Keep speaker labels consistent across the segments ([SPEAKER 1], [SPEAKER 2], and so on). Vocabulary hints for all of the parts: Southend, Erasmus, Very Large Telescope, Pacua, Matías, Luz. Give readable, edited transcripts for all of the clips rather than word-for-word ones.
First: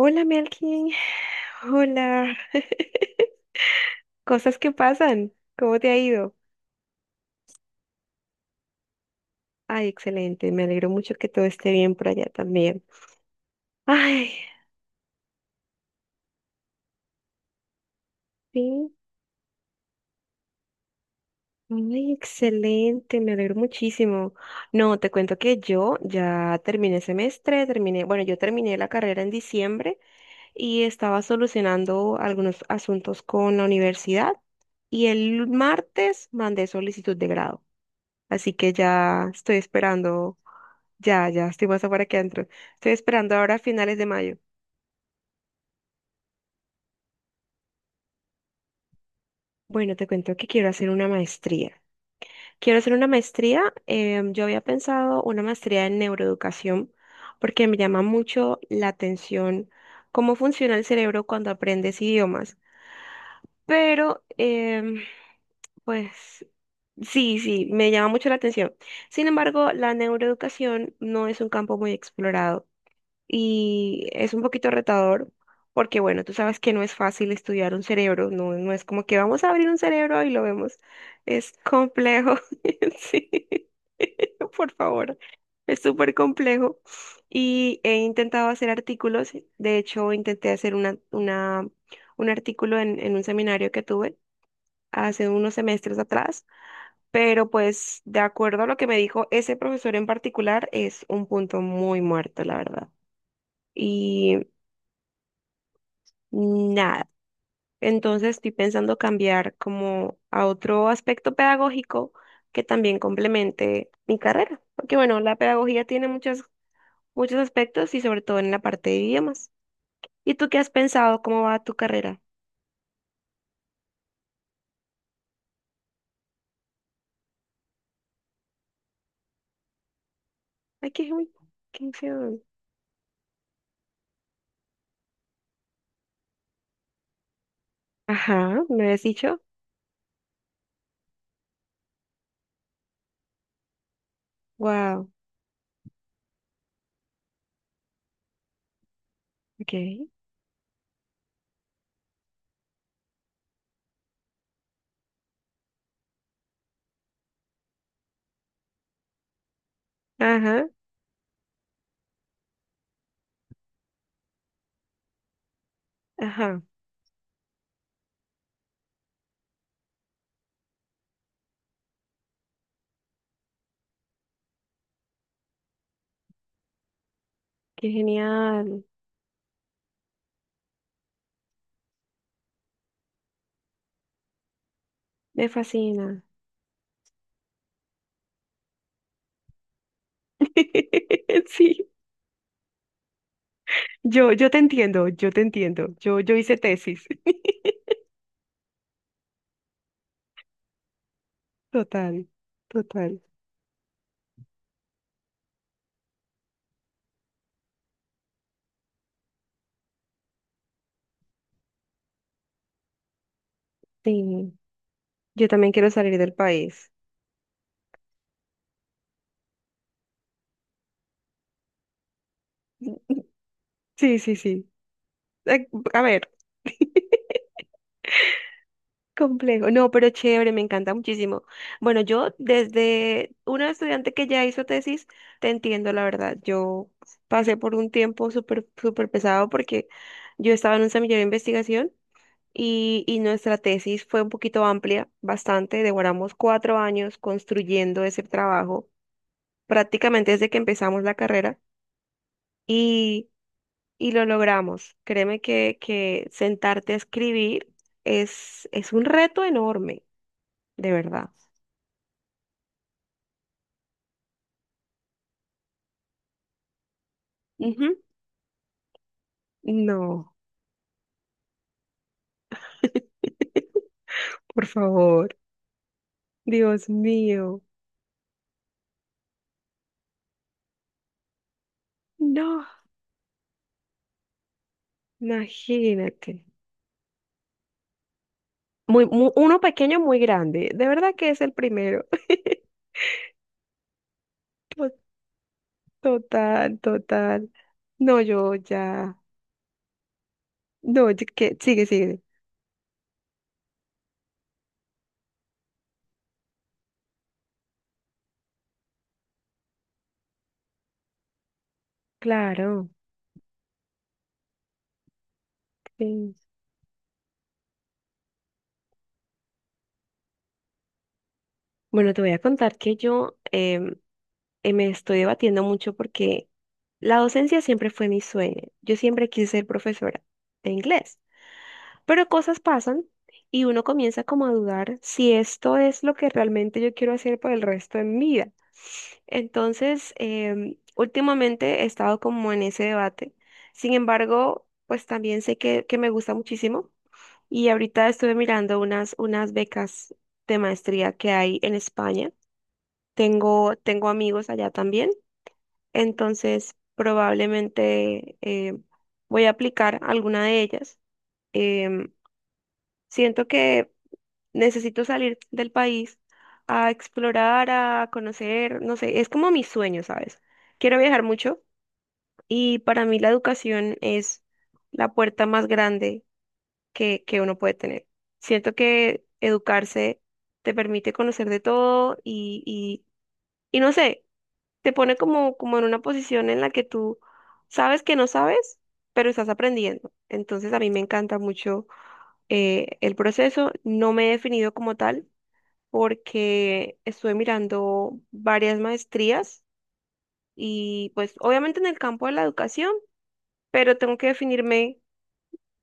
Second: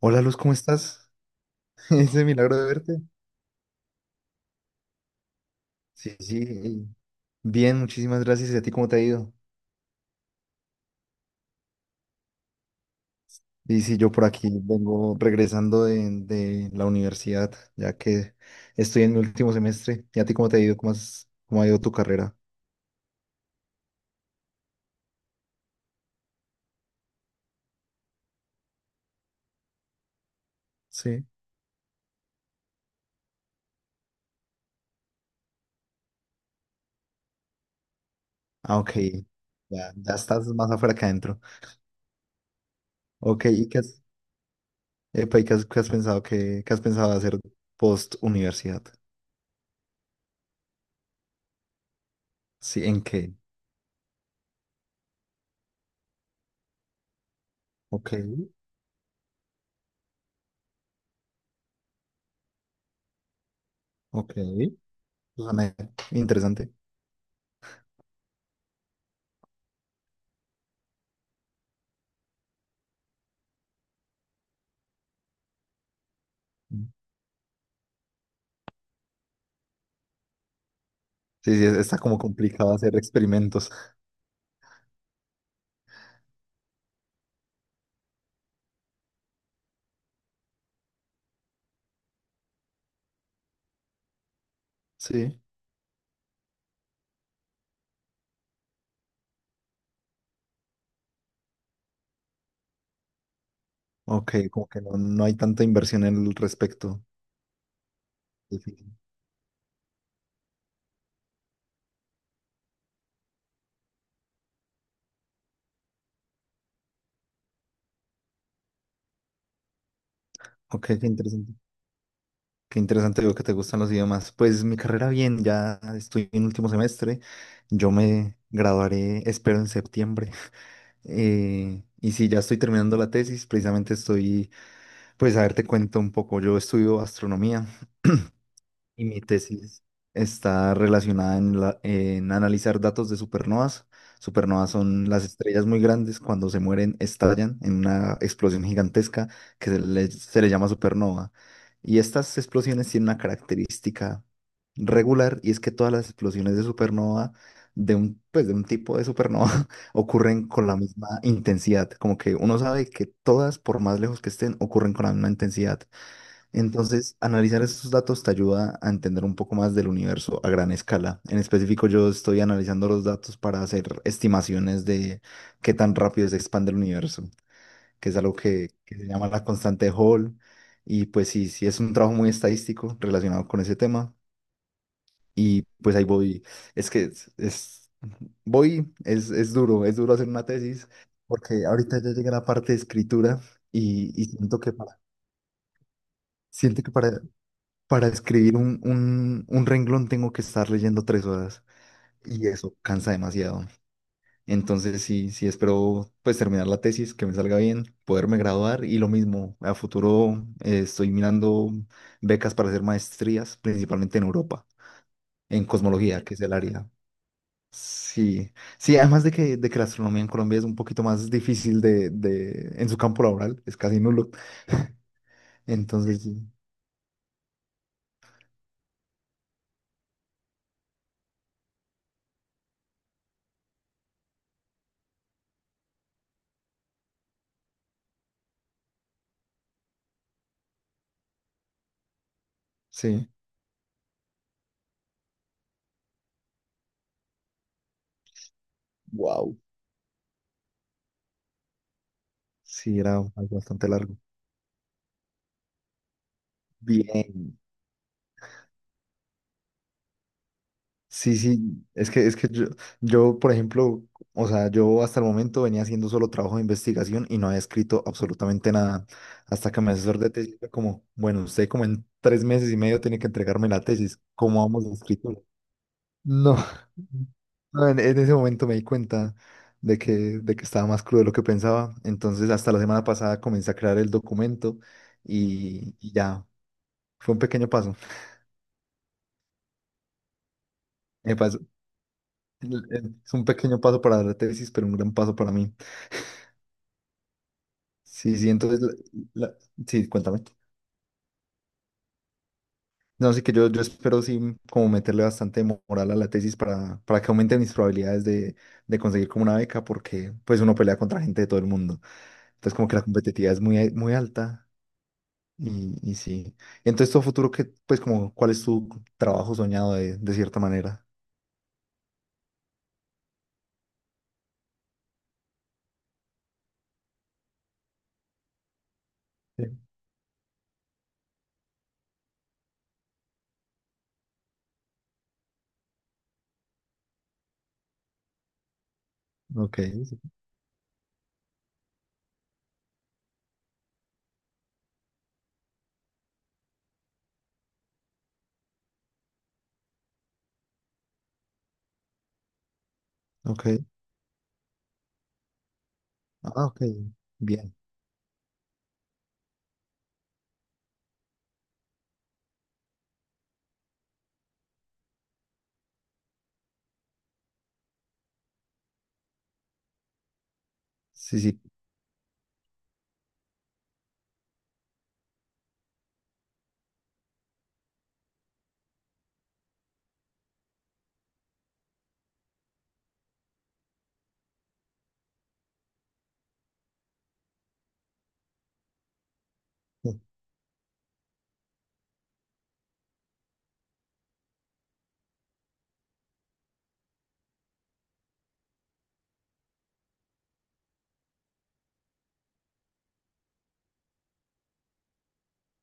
[SPEAKER 1] Hola Luz, ¿cómo
[SPEAKER 2] Melkin,
[SPEAKER 1] estás? Ese
[SPEAKER 2] hola,
[SPEAKER 1] milagro de verte.
[SPEAKER 2] cosas que pasan, ¿cómo te ha
[SPEAKER 1] Sí,
[SPEAKER 2] ido?
[SPEAKER 1] sí, bien, muchísimas gracias. ¿Y a ti cómo te ha ido?
[SPEAKER 2] Ay, excelente, me alegro mucho que todo esté bien por allá también.
[SPEAKER 1] Y sí, yo por
[SPEAKER 2] Ay,
[SPEAKER 1] aquí vengo regresando de la universidad, ya que
[SPEAKER 2] sí,
[SPEAKER 1] estoy en mi último semestre. ¿Y a ti cómo te ha ido? ¿Cómo cómo ha ido tu
[SPEAKER 2] ay,
[SPEAKER 1] carrera?
[SPEAKER 2] excelente, me alegro muchísimo. No, te cuento que yo ya terminé semestre, terminé, bueno, yo terminé la carrera en diciembre y estaba
[SPEAKER 1] Sí.
[SPEAKER 2] solucionando algunos asuntos con la universidad y el martes mandé solicitud de grado, así que
[SPEAKER 1] Ah, ok.
[SPEAKER 2] ya estoy
[SPEAKER 1] Ya, ya
[SPEAKER 2] esperando.
[SPEAKER 1] estás más afuera que
[SPEAKER 2] Ya,
[SPEAKER 1] adentro.
[SPEAKER 2] ya, estoy más afuera que adentro. Estoy esperando
[SPEAKER 1] Ok,
[SPEAKER 2] ahora a finales de mayo.
[SPEAKER 1] epa, ¿qué has pensado qué has pensado hacer post universidad?
[SPEAKER 2] Bueno, te cuento que quiero hacer una maestría. Quiero
[SPEAKER 1] Sí,
[SPEAKER 2] hacer
[SPEAKER 1] ¿en
[SPEAKER 2] una
[SPEAKER 1] qué?
[SPEAKER 2] maestría. Yo había pensado una maestría en neuroeducación porque me llama
[SPEAKER 1] Ok,
[SPEAKER 2] mucho la atención cómo funciona el cerebro cuando aprendes idiomas. Pero,
[SPEAKER 1] ok. Suena
[SPEAKER 2] pues,
[SPEAKER 1] interesante.
[SPEAKER 2] sí, sí, me llama mucho la atención. Sin embargo, la neuroeducación no es un campo muy explorado. Y es un poquito retador porque, bueno, tú sabes que no es fácil estudiar un cerebro, no, no es como que vamos a abrir un cerebro y lo vemos, es
[SPEAKER 1] Sí, sí, está como
[SPEAKER 2] complejo.
[SPEAKER 1] complicado hacer
[SPEAKER 2] Sí,
[SPEAKER 1] experimentos.
[SPEAKER 2] por favor, es súper complejo y he intentado hacer artículos. De hecho intenté hacer un artículo en un seminario que tuve hace
[SPEAKER 1] Sí,
[SPEAKER 2] unos semestres atrás. Pero pues de acuerdo a lo que me dijo ese profesor en particular, es un punto muy muerto, la verdad.
[SPEAKER 1] ok,
[SPEAKER 2] Y
[SPEAKER 1] como que no, no hay tanta inversión en el respecto.
[SPEAKER 2] nada. Entonces estoy
[SPEAKER 1] Difícil.
[SPEAKER 2] pensando cambiar como a otro aspecto pedagógico que también complemente mi carrera. Porque bueno, la pedagogía tiene muchos, muchos aspectos, y sobre todo en la parte de idiomas. ¿Y tú qué has
[SPEAKER 1] Ok, qué
[SPEAKER 2] pensado? ¿Cómo
[SPEAKER 1] interesante.
[SPEAKER 2] va tu carrera?
[SPEAKER 1] Qué interesante, veo que te gustan los idiomas. Pues mi carrera bien, ya estoy en último semestre. Yo me graduaré, espero, en septiembre.
[SPEAKER 2] Ay, uy, qué
[SPEAKER 1] Y sí,
[SPEAKER 2] feo.
[SPEAKER 1] ya estoy terminando la tesis. Pues a ver, te cuento un poco. Yo estudio astronomía.
[SPEAKER 2] Ajá, ¿me habías
[SPEAKER 1] Y mi
[SPEAKER 2] dicho?
[SPEAKER 1] tesis está relacionada en analizar datos de supernovas. Supernovas son
[SPEAKER 2] Wow,
[SPEAKER 1] las estrellas muy grandes; cuando se mueren estallan en una explosión gigantesca que
[SPEAKER 2] ok.
[SPEAKER 1] se le llama supernova. Y estas explosiones tienen una característica regular, y es que todas las explosiones de supernova, pues de un tipo de supernova, ocurren con
[SPEAKER 2] Ajá,
[SPEAKER 1] la misma intensidad. Como que uno sabe que todas, por más lejos que estén, ocurren con la misma intensidad.
[SPEAKER 2] ajá,
[SPEAKER 1] Entonces, analizar esos datos te ayuda a entender un poco más del universo a gran escala. En específico, yo estoy analizando los datos para hacer estimaciones de qué tan rápido se expande el universo,
[SPEAKER 2] qué
[SPEAKER 1] que es algo
[SPEAKER 2] genial.
[SPEAKER 1] que se llama la constante de Hall. Y pues sí, sí es un trabajo muy estadístico relacionado con ese tema.
[SPEAKER 2] Me
[SPEAKER 1] Y pues ahí
[SPEAKER 2] fascina.
[SPEAKER 1] voy. Es que es- voy, Es duro, es duro hacer una tesis, porque
[SPEAKER 2] Sí,
[SPEAKER 1] ahorita ya llega la parte de escritura y
[SPEAKER 2] yo te
[SPEAKER 1] siento que
[SPEAKER 2] entiendo, yo te entiendo. Yo hice
[SPEAKER 1] siento que
[SPEAKER 2] tesis.
[SPEAKER 1] para Para escribir un renglón tengo que estar leyendo 3 horas,
[SPEAKER 2] Total,
[SPEAKER 1] y eso cansa
[SPEAKER 2] total.
[SPEAKER 1] demasiado. Entonces sí, sí espero pues terminar la tesis, que me salga bien, poderme graduar, y lo mismo, a futuro estoy mirando becas para hacer maestrías, principalmente en
[SPEAKER 2] Sí,
[SPEAKER 1] Europa,
[SPEAKER 2] yo
[SPEAKER 1] en
[SPEAKER 2] también quiero salir
[SPEAKER 1] cosmología,
[SPEAKER 2] del
[SPEAKER 1] que es el área.
[SPEAKER 2] país.
[SPEAKER 1] Sí, sí, además de que la astronomía en Colombia es un poquito más difícil en su campo laboral, es casi
[SPEAKER 2] Sí,
[SPEAKER 1] nulo.
[SPEAKER 2] sí, sí. Eh, A
[SPEAKER 1] Entonces
[SPEAKER 2] ver,
[SPEAKER 1] sí,
[SPEAKER 2] complejo. No, pero chévere, me encanta muchísimo. Bueno, yo, desde una estudiante que ya hizo tesis, te entiendo, la verdad. Yo pasé por un tiempo súper, súper pesado porque yo estaba en un semillero de investigación, y
[SPEAKER 1] sí,
[SPEAKER 2] nuestra tesis fue un poquito amplia, bastante. Demoramos 4 años construyendo ese trabajo,
[SPEAKER 1] wow,
[SPEAKER 2] prácticamente desde que empezamos la carrera.
[SPEAKER 1] sí, era
[SPEAKER 2] Y,
[SPEAKER 1] algo bastante
[SPEAKER 2] y
[SPEAKER 1] largo.
[SPEAKER 2] lo logramos. Créeme que, sentarte a
[SPEAKER 1] Bien.
[SPEAKER 2] escribir es un reto enorme, de verdad.
[SPEAKER 1] Sí, sí, es que yo, por ejemplo, o sea, yo hasta el momento venía haciendo solo trabajo de investigación y no había
[SPEAKER 2] Ujú.
[SPEAKER 1] escrito absolutamente nada. Hasta que mi asesor de
[SPEAKER 2] No,
[SPEAKER 1] tesis fue como, bueno, usted como en 3 meses y medio tiene que entregarme la tesis, ¿cómo
[SPEAKER 2] por
[SPEAKER 1] vamos de
[SPEAKER 2] favor.
[SPEAKER 1] escritura? No,
[SPEAKER 2] Dios mío.
[SPEAKER 1] no, en ese momento me di cuenta de que, de que estaba más crudo de lo que pensaba. Entonces,
[SPEAKER 2] No,
[SPEAKER 1] hasta la semana pasada comencé a crear el documento y
[SPEAKER 2] imagínate.
[SPEAKER 1] ya, fue un pequeño paso.
[SPEAKER 2] Uno pequeño, muy grande. De verdad que
[SPEAKER 1] Me
[SPEAKER 2] es el
[SPEAKER 1] pasó-
[SPEAKER 2] primero.
[SPEAKER 1] Es un pequeño paso para la tesis, pero
[SPEAKER 2] To-
[SPEAKER 1] un gran paso para mí.
[SPEAKER 2] Total, total. No,
[SPEAKER 1] Sí, sí,
[SPEAKER 2] yo
[SPEAKER 1] entonces, la-
[SPEAKER 2] ya.
[SPEAKER 1] la- sí, cuéntame.
[SPEAKER 2] No, que sigue, sigue.
[SPEAKER 1] No, sí que yo espero sí como meterle bastante moral a la tesis para que aumente mis probabilidades de conseguir como una beca, porque pues uno pelea contra gente de todo el mundo. Entonces como
[SPEAKER 2] Claro.
[SPEAKER 1] que la competitividad es muy, muy alta y, y
[SPEAKER 2] Sí.
[SPEAKER 1] sí. Y entonces tu futuro, que pues como, ¿cuál es tu trabajo soñado de cierta manera?
[SPEAKER 2] Bueno, te voy a contar que yo, me estoy debatiendo mucho porque la docencia siempre fue mi sueño. Yo siempre quise ser
[SPEAKER 1] Sí.
[SPEAKER 2] profesora de inglés, pero cosas pasan y uno comienza como a dudar si esto es lo que realmente yo quiero hacer por el resto de mi vida.
[SPEAKER 1] Ok,
[SPEAKER 2] Entonces,
[SPEAKER 1] sí,
[SPEAKER 2] últimamente he estado como en ese debate. Sin embargo, pues también sé que, me gusta muchísimo, y ahorita estuve mirando unas becas de maestría que hay en España. Tengo,
[SPEAKER 1] ok.
[SPEAKER 2] tengo amigos allá también.
[SPEAKER 1] Ah,
[SPEAKER 2] Entonces,
[SPEAKER 1] ok. Bien.
[SPEAKER 2] probablemente voy a aplicar alguna de ellas. Em, Siento que necesito salir del país a explorar, a conocer, no sé, es como mi sueño, ¿sabes? Quiero viajar
[SPEAKER 1] Sí, sí.
[SPEAKER 2] mucho, y para mí la educación es la puerta más grande que, uno puede tener. Siento que educarse te permite conocer de todo, y no sé. Te pone como, en una posición en la que tú sabes que no sabes, pero estás aprendiendo. Entonces a mí me encanta mucho, el proceso. No me he definido como tal porque estuve mirando varias maestrías y pues obviamente en el campo de la educación, pero tengo que definirme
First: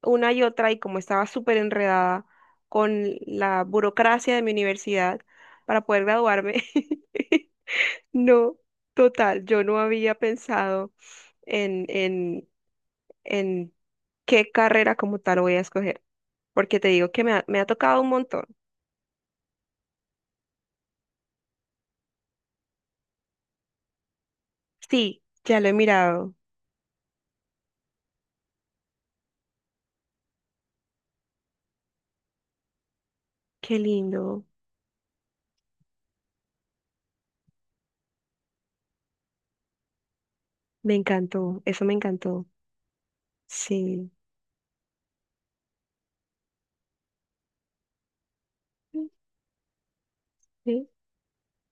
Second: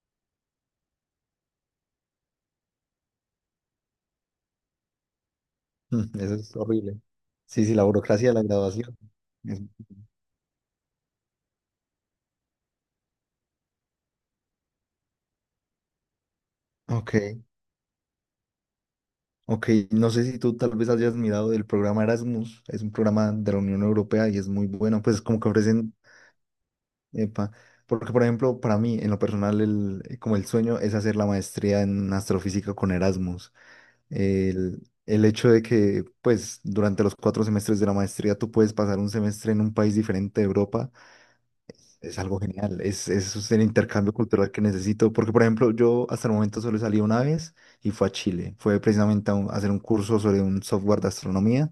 [SPEAKER 2] una y otra, y como estaba súper enredada con la burocracia de mi universidad para poder
[SPEAKER 1] Mm, eso es
[SPEAKER 2] graduarme.
[SPEAKER 1] horrible. Sí, sí, la burocracia de la
[SPEAKER 2] No,
[SPEAKER 1] graduación.
[SPEAKER 2] total,
[SPEAKER 1] Es-
[SPEAKER 2] yo no había pensado en, en, en qué carrera como tal voy a escoger, porque te digo
[SPEAKER 1] Ok.
[SPEAKER 2] que me ha tocado un montón.
[SPEAKER 1] Ok, no sé si tú tal vez hayas mirado el programa Erasmus, es un programa de la Unión Europea y es muy bueno, pues
[SPEAKER 2] Sí,
[SPEAKER 1] como que
[SPEAKER 2] ya lo he
[SPEAKER 1] ofrecen,
[SPEAKER 2] mirado.
[SPEAKER 1] epa, porque por ejemplo, para mí, en lo personal, como el sueño es hacer la maestría en astrofísica con Erasmus.
[SPEAKER 2] Qué lindo,
[SPEAKER 1] El hecho de que, pues, durante los 4 semestres de la maestría tú puedes pasar un semestre en un país diferente de Europa
[SPEAKER 2] me encantó, eso me
[SPEAKER 1] es algo
[SPEAKER 2] encantó.
[SPEAKER 1] genial, es el
[SPEAKER 2] Sí,
[SPEAKER 1] intercambio cultural que necesito, porque por ejemplo yo hasta el momento solo salí una vez y fue a Chile, fue
[SPEAKER 2] sí,
[SPEAKER 1] precisamente a, a hacer un curso sobre un
[SPEAKER 2] sí,
[SPEAKER 1] software de astronomía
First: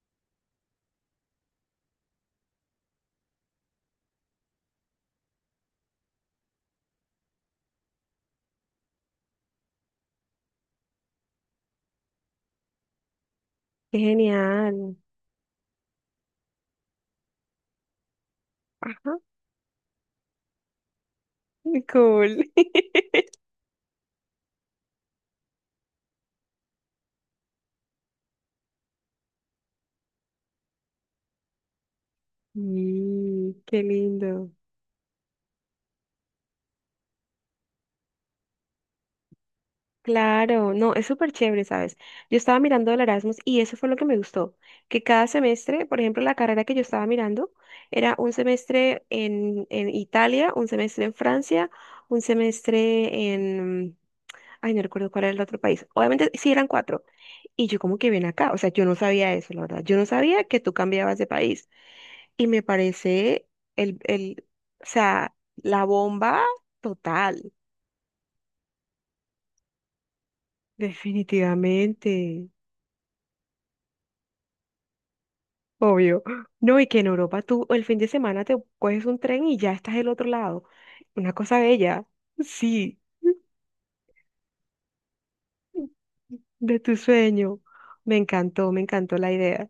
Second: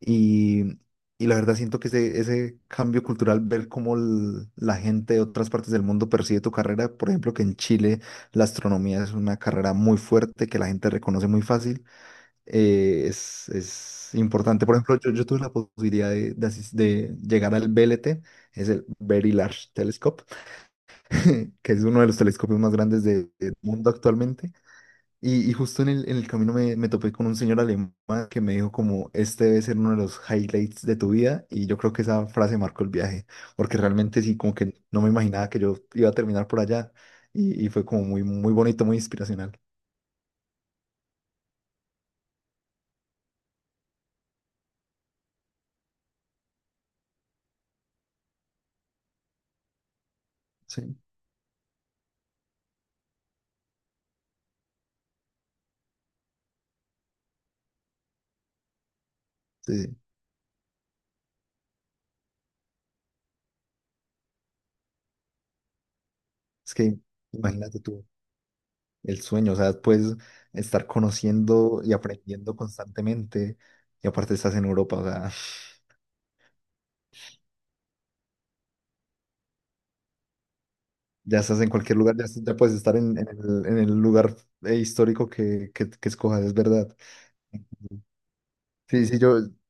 [SPEAKER 1] y, y la verdad siento que ese cambio cultural, ver cómo la gente de otras partes del mundo percibe tu carrera, por ejemplo que en Chile la astronomía es una carrera muy fuerte que la gente reconoce muy fácil,
[SPEAKER 2] qué
[SPEAKER 1] es importante. Por
[SPEAKER 2] genial.
[SPEAKER 1] ejemplo, yo tuve la posibilidad de llegar al BLT, es el
[SPEAKER 2] Ajá,
[SPEAKER 1] Very Large Telescope que es uno de los
[SPEAKER 2] cool.
[SPEAKER 1] telescopios más grandes del mundo actualmente. Y justo en el camino me, me topé con un señor alemán que me dijo como, este debe ser uno de los highlights de tu vida. Y yo creo que esa frase marcó el viaje,
[SPEAKER 2] Mm,
[SPEAKER 1] porque
[SPEAKER 2] qué
[SPEAKER 1] realmente sí,
[SPEAKER 2] lindo.
[SPEAKER 1] como que no me imaginaba que yo iba a terminar por allá. Y fue como muy, muy bonito, muy inspiracional.
[SPEAKER 2] Claro, no, es súper chévere, ¿sabes? Yo estaba mirando el Erasmus y eso fue lo que me gustó, que cada semestre, por ejemplo, la carrera que yo estaba mirando era un semestre en Italia, un
[SPEAKER 1] Sí,
[SPEAKER 2] semestre en Francia, un semestre en. Ay, no recuerdo cuál era el otro país. Obviamente sí eran cuatro. Y yo como que ven acá, o sea, yo no sabía eso, la
[SPEAKER 1] sí,
[SPEAKER 2] verdad. Yo
[SPEAKER 1] sí.
[SPEAKER 2] no sabía que tú cambiabas de país. Y me parece el, el, o sea, la bomba
[SPEAKER 1] Es que
[SPEAKER 2] total,
[SPEAKER 1] imagínate tú el sueño, o sea, puedes estar conociendo y
[SPEAKER 2] definitivamente.
[SPEAKER 1] aprendiendo constantemente. Y aparte estás en Europa, o sea,
[SPEAKER 2] Obvio. No, y que en Europa tú el fin de semana te coges un tren y ya estás del otro lado. Una
[SPEAKER 1] ya
[SPEAKER 2] cosa
[SPEAKER 1] estás en cualquier
[SPEAKER 2] bella.
[SPEAKER 1] lugar, ya, ya puedes estar
[SPEAKER 2] Sí,
[SPEAKER 1] en, en el lugar histórico que escojas, es
[SPEAKER 2] de
[SPEAKER 1] verdad.
[SPEAKER 2] tu sueño.
[SPEAKER 1] Ujú.
[SPEAKER 2] Me
[SPEAKER 1] Sí,
[SPEAKER 2] encantó
[SPEAKER 1] sí,
[SPEAKER 2] la
[SPEAKER 1] yo,
[SPEAKER 2] idea.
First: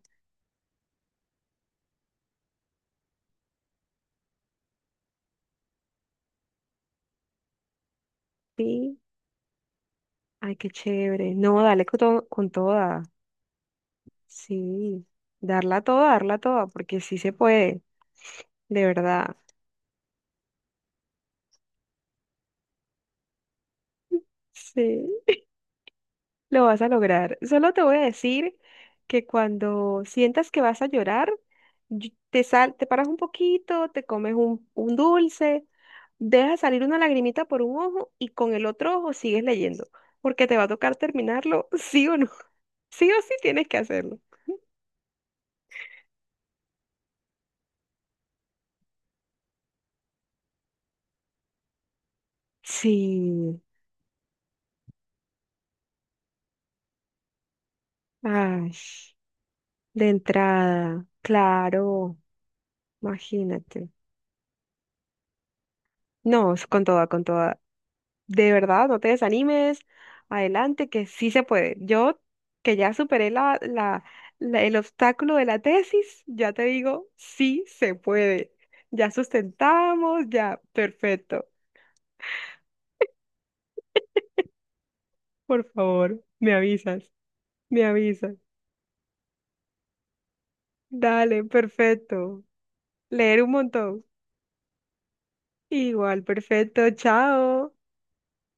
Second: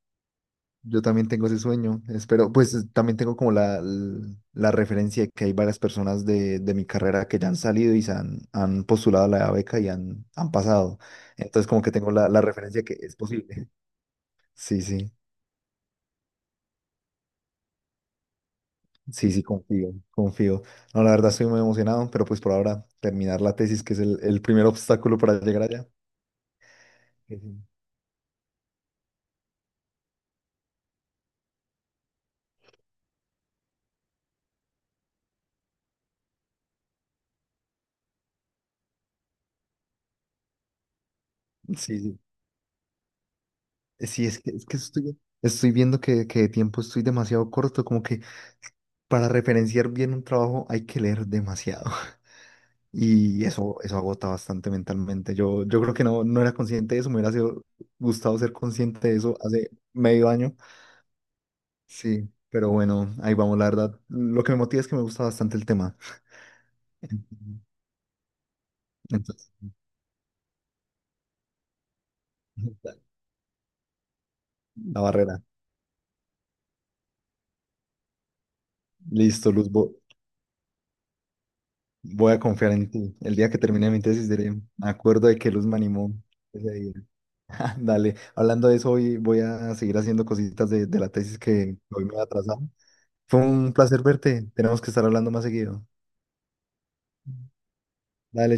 [SPEAKER 1] yo también tengo ese sueño, espero, pues también tengo como la, la referencia de que hay varias personas de mi carrera que ya han salido y se han, han
[SPEAKER 2] Sí,
[SPEAKER 1] postulado a la beca y han, han
[SPEAKER 2] ay, qué
[SPEAKER 1] pasado.
[SPEAKER 2] chévere. No,
[SPEAKER 1] Entonces como
[SPEAKER 2] dale
[SPEAKER 1] que tengo la, la
[SPEAKER 2] con
[SPEAKER 1] referencia que
[SPEAKER 2] toda.
[SPEAKER 1] es posible. Sí,
[SPEAKER 2] Sí,
[SPEAKER 1] sí,
[SPEAKER 2] darla toda, porque sí se puede, de
[SPEAKER 1] sí,
[SPEAKER 2] verdad.
[SPEAKER 1] sí, confío, confío. No, la verdad estoy muy emocionado, pero pues por ahora terminar la tesis, que es el primer
[SPEAKER 2] Sí.
[SPEAKER 1] obstáculo para llegar allá.
[SPEAKER 2] Lo vas a lograr.
[SPEAKER 1] Sí, sí.
[SPEAKER 2] Solo te voy a decir que cuando sientas que vas a llorar, te paras un poquito, te comes un dulce, dejas salir una lagrimita por un ojo y con el otro ojo sigues leyendo, porque te va a tocar terminarlo, sí o
[SPEAKER 1] Sí,
[SPEAKER 2] no. Sí o sí tienes que hacerlo.
[SPEAKER 1] sí, es que estoy, estoy viendo que de tiempo estoy demasiado corto, como que para referenciar bien un trabajo hay que leer demasiado y
[SPEAKER 2] Sí.
[SPEAKER 1] eso agota bastante mentalmente. Yo creo que no, no era consciente de eso, gustado ser
[SPEAKER 2] Ay,
[SPEAKER 1] consciente de eso hace
[SPEAKER 2] de
[SPEAKER 1] medio año,
[SPEAKER 2] entrada, claro,
[SPEAKER 1] sí, pero bueno, ahí vamos, la
[SPEAKER 2] imagínate.
[SPEAKER 1] verdad. Lo que me motiva es que me gusta bastante el tema.
[SPEAKER 2] No, es con toda, con
[SPEAKER 1] Ujú.
[SPEAKER 2] toda. De verdad, no te
[SPEAKER 1] Entonces,
[SPEAKER 2] desanimes, adelante, que sí se puede. Yo, que ya superé el
[SPEAKER 1] la
[SPEAKER 2] obstáculo
[SPEAKER 1] barrera.
[SPEAKER 2] de la tesis, ya te digo, sí se puede. Ya
[SPEAKER 1] Listo, Luz,
[SPEAKER 2] sustentamos, ya, perfecto.
[SPEAKER 1] voy a confiar en ti. El día que termine mi tesis diré, me acuerdo de que
[SPEAKER 2] Por
[SPEAKER 1] Luz me animó
[SPEAKER 2] favor, me
[SPEAKER 1] ese día.
[SPEAKER 2] avisas, me
[SPEAKER 1] Dale,
[SPEAKER 2] avisas.
[SPEAKER 1] hablando de eso, hoy voy a seguir haciendo cositas de la tesis
[SPEAKER 2] Dale,
[SPEAKER 1] que hoy me ha
[SPEAKER 2] perfecto.
[SPEAKER 1] atrasado. Fue
[SPEAKER 2] Leer un
[SPEAKER 1] un placer
[SPEAKER 2] montón.
[SPEAKER 1] verte. Tenemos que estar hablando más seguido.
[SPEAKER 2] Igual, perfecto, chao.
[SPEAKER 1] Dale.